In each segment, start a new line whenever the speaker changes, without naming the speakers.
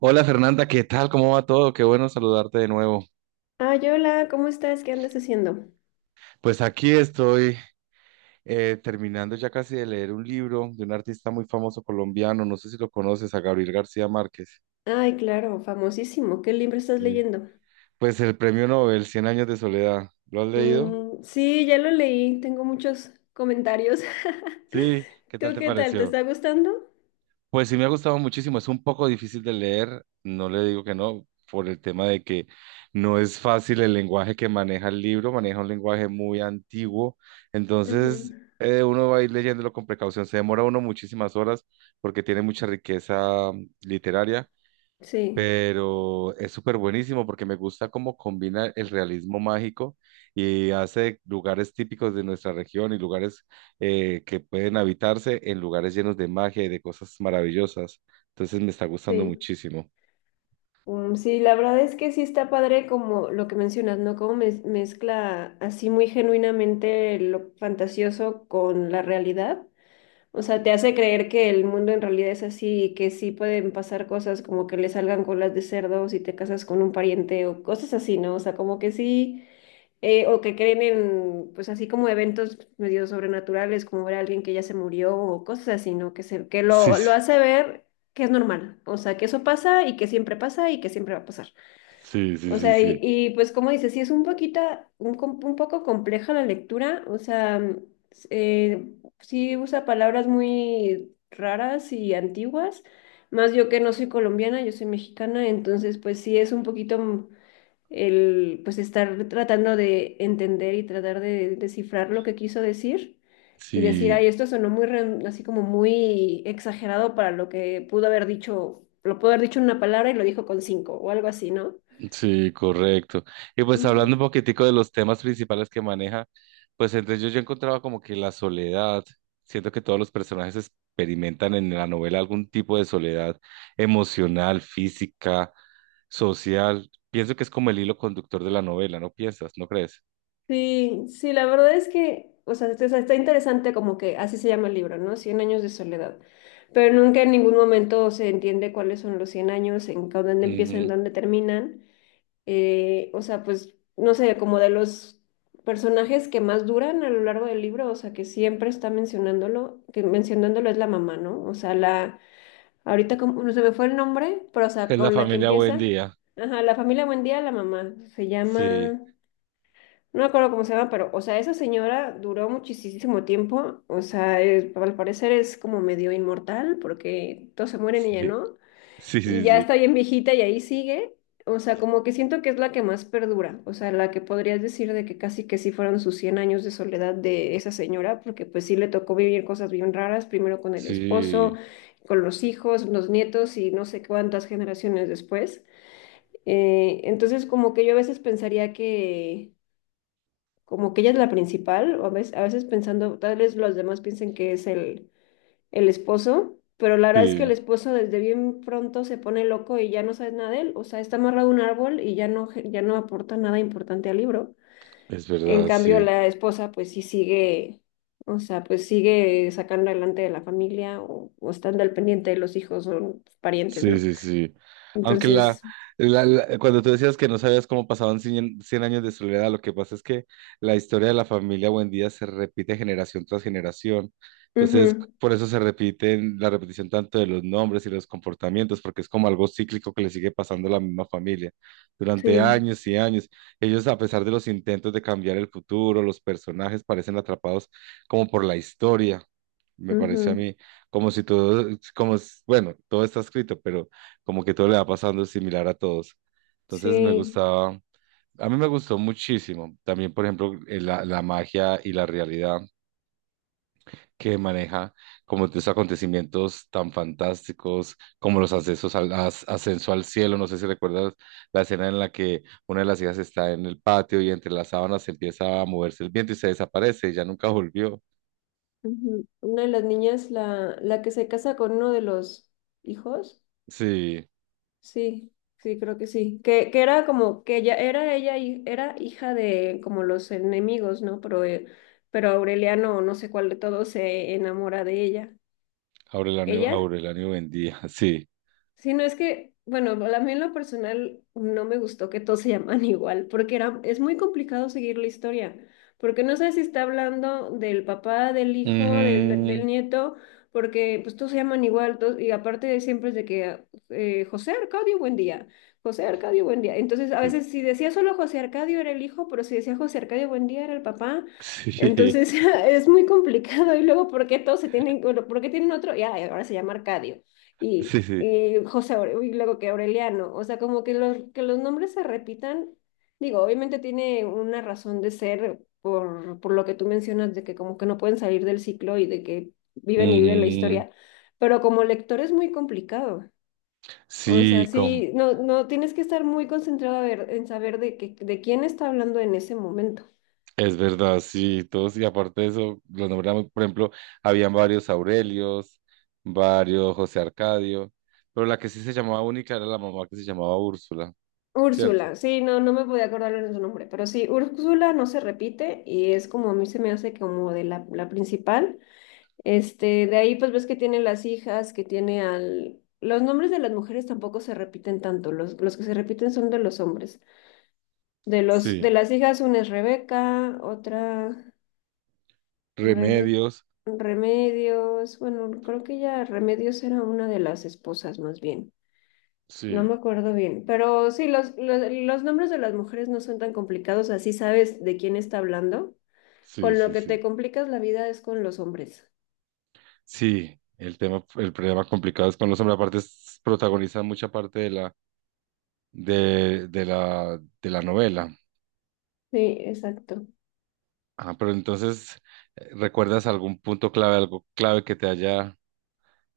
Hola Fernanda, ¿qué tal? ¿Cómo va todo? Qué bueno saludarte de nuevo.
Ay, hola, ¿cómo estás? ¿Qué andas haciendo?
Pues aquí estoy terminando ya casi de leer un libro de un artista muy famoso colombiano, no sé si lo conoces, a Gabriel García Márquez.
Ay, claro, famosísimo. ¿Qué libro estás
Sí.
leyendo?
Pues el premio Nobel, Cien años de soledad. ¿Lo has leído?
Mm, sí, ya lo leí. Tengo muchos comentarios.
Sí, ¿qué
¿Tú
tal te
qué tal? ¿Te
pareció?
está gustando?
Pues sí me ha gustado muchísimo, es un poco difícil de leer, no le digo que no, por el tema de que no es fácil el lenguaje que maneja el libro, maneja un lenguaje muy antiguo,
Ujú.
entonces uno va a ir leyéndolo con precaución, se demora uno muchísimas horas porque tiene mucha riqueza literaria,
Sí,
pero es súper buenísimo porque me gusta cómo combina el realismo mágico y hace lugares típicos de nuestra región y lugares que pueden habitarse en lugares llenos de magia y de cosas maravillosas. Entonces me está gustando
sí.
muchísimo.
Mm, sí, la verdad es que sí está padre como lo que mencionas, ¿no? Como mezcla así muy genuinamente lo fantasioso con la realidad. O sea, te hace creer que el mundo en realidad es así y que sí pueden pasar cosas como que le salgan colas de cerdo si te casas con un pariente o cosas así, ¿no? O sea, como que sí, o que creen en, pues así como eventos medio sobrenaturales, como ver a alguien que ya se murió o cosas así, ¿no? Que se, que
Sí,
lo
sí,
hace ver que es normal, o sea, que eso pasa y que siempre pasa y que siempre va a pasar.
sí, sí,
O
sí,
sea,
sí.
pues como dices, sí es un poquito, un poco compleja la lectura, o sea, s- eh, sí usa palabras muy raras y antiguas, más yo que no soy colombiana, yo soy mexicana, entonces pues sí es un poquito el, pues estar tratando de entender y tratar de descifrar lo que quiso decir y decir, ay,
Sí.
esto sonó así como muy exagerado para lo que pudo haber dicho, lo pudo haber dicho en una palabra y lo dijo con cinco o algo así, ¿no?
Sí, correcto. Y pues hablando un poquitico de los temas principales que maneja, pues entre ellos yo encontraba como que la soledad, siento que todos los personajes experimentan en la novela algún tipo de soledad emocional, física, social. Pienso que es como el hilo conductor de la novela, ¿no piensas? ¿No crees?
Sí, sí, la verdad es que, o sea, está interesante como que así se llama el libro, ¿no? Cien años de soledad. Pero nunca en ningún momento se entiende cuáles son los 100 años, dónde empiezan,
Ujú.
dónde terminan. O sea, pues, no sé, como de los personajes que más duran a lo largo del libro, o sea, que siempre está mencionándolo es la mamá, ¿no? O sea, la, ahorita como, no se me fue el nombre, pero o
Que
sea,
es la
con la que
familia buen
empieza,
día.
ajá, la familia Buendía, la mamá, se
Sí,
llama... No me acuerdo cómo se llama, pero, o sea, esa señora duró muchísimo tiempo. O sea, al parecer es como medio inmortal porque todos se mueren y ella
sí,
no.
sí,
Y
sí,
ya
sí,
está bien viejita y ahí sigue. O sea, como que siento que es la que más perdura. O sea, la que podrías decir de que casi que sí fueron sus cien años de soledad de esa señora, porque pues sí le tocó vivir cosas bien raras, primero con el esposo,
sí,
con los hijos, los nietos y no sé cuántas generaciones después. Entonces, como que yo a veces pensaría que como que ella es la principal, o a veces pensando, tal vez los demás piensen que es el esposo, pero la verdad es que el
sí,
esposo desde bien pronto se pone loco y ya no sabes nada de él, o sea, está amarrado a un árbol y ya no aporta nada importante al libro.
es
En
verdad,
cambio,
sí.
la esposa pues sí sigue, o sea, pues sigue sacando adelante de la familia o estando al pendiente de los hijos o parientes,
Sí,
¿no?
sí, sí. Aunque
Entonces,
cuando tú decías que no sabías cómo pasaban cien años de soledad, lo que pasa es que la historia de la familia Buendía se repite generación tras generación. Entonces,
ujú,
por eso se repiten la repetición tanto de los nombres y los comportamientos, porque es como algo cíclico que le sigue pasando a la misma familia. Durante
sí,
años y años, ellos, a pesar de los intentos de cambiar el futuro, los personajes parecen atrapados como por la historia, me pareció a
ujú,
mí como si todo, bueno, todo está escrito, pero como que todo le va pasando similar a todos. Entonces me
sí.
gustaba, a mí me gustó muchísimo. También, por ejemplo, la, la magia y la realidad que maneja, como estos acontecimientos tan fantásticos, como los ascenso al cielo. No sé si recuerdas la escena en la que una de las hijas está en el patio y entre las sábanas empieza a moverse el viento y se desaparece y ya nunca volvió.
Ujú. Una de las niñas, la que se casa con uno de los hijos.
Sí,
Sí, sí, creo que sí. Que era como que ella era ella hi- era hija de como los enemigos, ¿no? Pero Aureliano, no sé cuál de todos, se enamora de ella.
Aurelio
¿Ella?
Aurelio Buendía, sí.
Sí, no es que, bueno, a mí en lo personal no me gustó que todos se llaman igual, porque es muy complicado seguir la historia, porque no sé si está hablando del papá, del hijo,
Ujú.
del nieto, porque pues todos se llaman igual, y aparte de siempre es de que José Arcadio, buen día, José Arcadio, buen día. Entonces, a
Sí,
veces si decía solo José Arcadio era el hijo, pero si decía José Arcadio, buen día era el papá. Entonces, es muy complicado, y luego, ¿por qué todos se tienen, bueno, por qué tienen otro? Ya, ahora se llama Arcadio
sí, sí, sí.
y y luego que Aureliano, o sea, como que los nombres se repitan, digo, obviamente tiene una razón de ser por lo que tú mencionas, de que como que no pueden salir del ciclo y de que viven y viven la
Ujú.
historia, pero como lector es muy complicado. O sea,
Sí, con-
sí, no, no, tienes que estar muy concentrado a ver, en saber de quién está hablando en ese momento.
es verdad, sí, todos, y aparte de eso, los nombramos, por ejemplo, habían varios Aurelios, varios José Arcadio, pero la que sí se llamaba única era la mamá que se llamaba Úrsula, ¿cierto?
Úrsula, sí, no me podía acordar de su nombre, pero sí, Úrsula no se repite y es como a mí se me hace como de la principal. Este, de ahí pues ves que tiene las hijas, que tiene al... Los nombres de las mujeres tampoco se repiten tanto, los que se repiten son de los hombres.
Sí,
De las hijas una es Rebeca, otra Rebe-
Remedios,
Remedios, bueno, creo que ya Remedios era una de las esposas más bien. No me
sí,
acuerdo bien, pero sí, los nombres de las mujeres no son tan complicados, así sabes de quién está hablando.
sí,
Con lo
sí,
que te
sí.
complicas la vida es con los hombres.
Sí, el problema complicado es con los hombres, protagonizan mucha parte de la novela.
Sí, exacto.
Ah, pero entonces, ¿recuerdas algún punto clave, algo clave que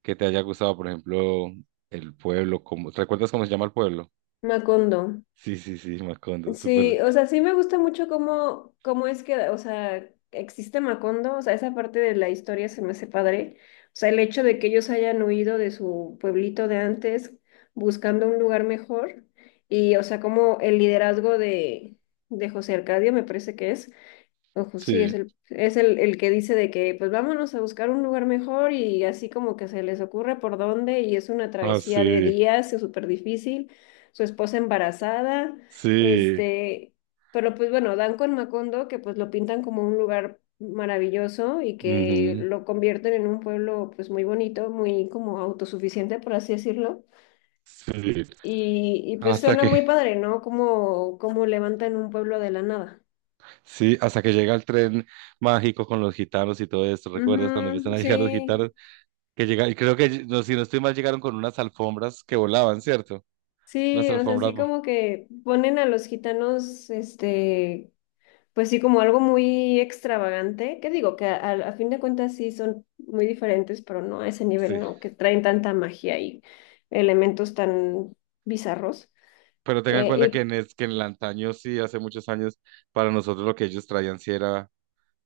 que te haya gustado? Por ejemplo, el pueblo, ¿recuerdas cómo se llama el pueblo?
Macondo.
Sí, sí, sí, Macondo, súper.
Sí, o sea, sí me gusta mucho cómo, cómo es que, o sea, existe Macondo, o sea, esa parte de la historia se me hace padre. O sea, el hecho de que ellos hayan huido de su pueblito de antes buscando un lugar mejor y, o sea, como el liderazgo de José Arcadio me parece que es, Ojo, sí,
Sí,
el que dice de que pues vámonos a buscar un lugar mejor y así como que se les ocurre por dónde y es una
ah,
travesía de
sí,
días, es súper difícil, su esposa embarazada,
sí,
este, pero pues bueno, dan con Macondo que pues lo pintan como un lugar maravilloso y que
ujú,
lo convierten en un pueblo pues muy bonito, muy como autosuficiente, por así decirlo,
sí.
y pues
Hasta
suena
que,
muy padre, ¿no? Como levantan un pueblo de la nada.
sí, hasta que llega el tren mágico con los gitanos y todo esto. ¿Recuerdas cuando empiezan
Ujú,
a
sí.
llegar los gitanos? Que llega, y creo que, no, si no estoy mal, llegaron con unas alfombras que volaban, ¿cierto? Unas
Sí, o sea,
alfombras,
sí
vo-
como que ponen a los gitanos, este, pues sí, como algo muy extravagante. ¿Qué digo? Que a fin de cuentas sí son muy diferentes, pero no a ese nivel,
sí.
¿no? Que traen tanta magia y elementos tan bizarros.
Pero tengan en cuenta
Eh,
que
y
que en el antaño, sí, hace muchos años, para nosotros lo que ellos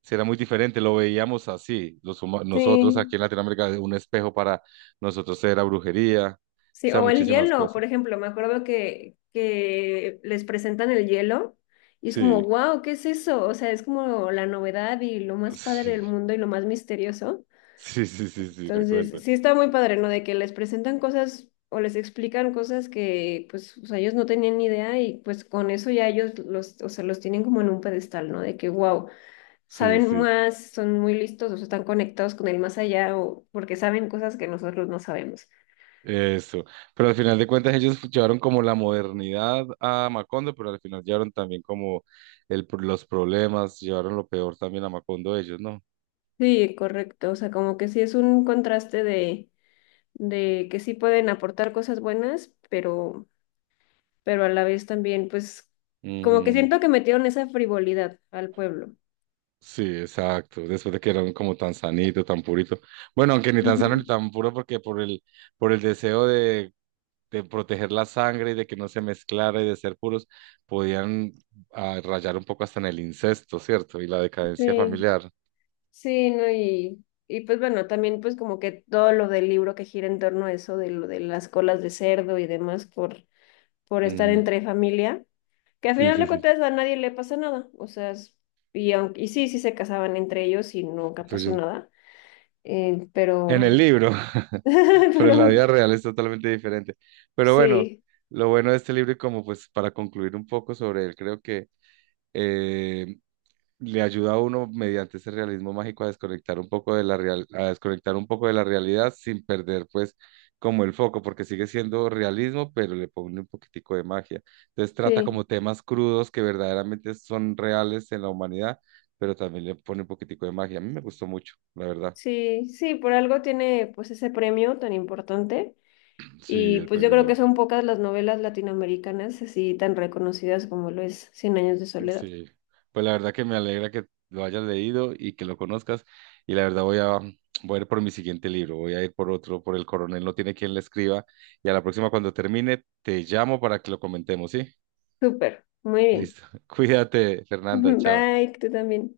sí era muy diferente, lo veíamos así, nosotros
sí,
aquí en Latinoamérica, un espejo para nosotros era brujería, o
sí,
sea,
o el
muchísimas
hielo, por
cosas.
ejemplo, me acuerdo que les presentan el hielo y es como,
Sí,
wow, ¿qué es eso? O sea, es como la novedad y lo más padre
sí,
del mundo y lo más misterioso.
sí, sí, sí, sí, recuerdo.
Entonces, sí está muy padre, ¿no? De que les presentan cosas o les explican cosas que, pues, o sea, ellos no tenían ni idea y pues con eso ya ellos o sea, los tienen como en un pedestal, ¿no? De que, wow,
Sí,
saben
sí,
más, son muy listos, o sea, están conectados con el más allá o porque saben cosas que nosotros no sabemos.
eso. Pero al final de cuentas ellos llevaron como la modernidad a Macondo, pero al final llevaron también como los problemas, llevaron lo peor también a Macondo ellos, ¿no?
Sí, correcto, o sea, como que sí es un contraste de que sí pueden aportar cosas buenas, pero a la vez también, pues, como que
Ujú.
siento que metieron esa frivolidad al pueblo.
Sí, exacto. Después de que eran como tan sanito, tan purito. Bueno, aunque ni tan sano ni
Ujú.
tan puro, porque por el deseo de proteger la sangre y de que no se mezclara y de ser puros, podían ah, rayar un poco hasta en el incesto, ¿cierto? Y la decadencia
Sí.
familiar.
Sí, no, y pues bueno, también pues como que todo lo del libro que gira en torno a eso, de lo de las colas de cerdo y demás por estar
Ujú.
entre familia, que al
Sí,
final
sí,
de
sí.
cuentas a nadie le pasa nada, o sea, y, aunque, y sí, sí se casaban entre ellos y nunca pasó
Entonces,
nada,
en el
pero,
libro, pero en la
pero
vida real es totalmente diferente. Pero bueno,
sí,
lo bueno de este libro y como pues para concluir un poco sobre él, creo que eh, le ayuda a uno mediante ese realismo mágico a desconectar un poco de la real, a desconectar un poco de la realidad sin perder pues como el foco, porque sigue siendo realismo, pero le pone un poquitico de magia. Entonces trata
sí,
como temas crudos que verdaderamente son reales en la humanidad, pero también le pone un poquitico de magia. A mí me gustó mucho, la verdad.
sí, sí, por algo tiene pues ese premio tan importante.
Sí,
Y
el
pues yo
premio
creo que
Nobel.
son pocas las novelas latinoamericanas así tan reconocidas como lo es 100 años de soledad.
Sí, pues la verdad que me alegra que lo hayas leído y que lo conozcas. Y la verdad voy a ir por mi siguiente libro, voy a ir por otro, por El Coronel no tiene quien le escriba. Y a la próxima cuando termine, te llamo para que lo comentemos, ¿sí?
Súper, muy bien.
Listo. Cuídate, Fernanda, chao.
Bye, tú también.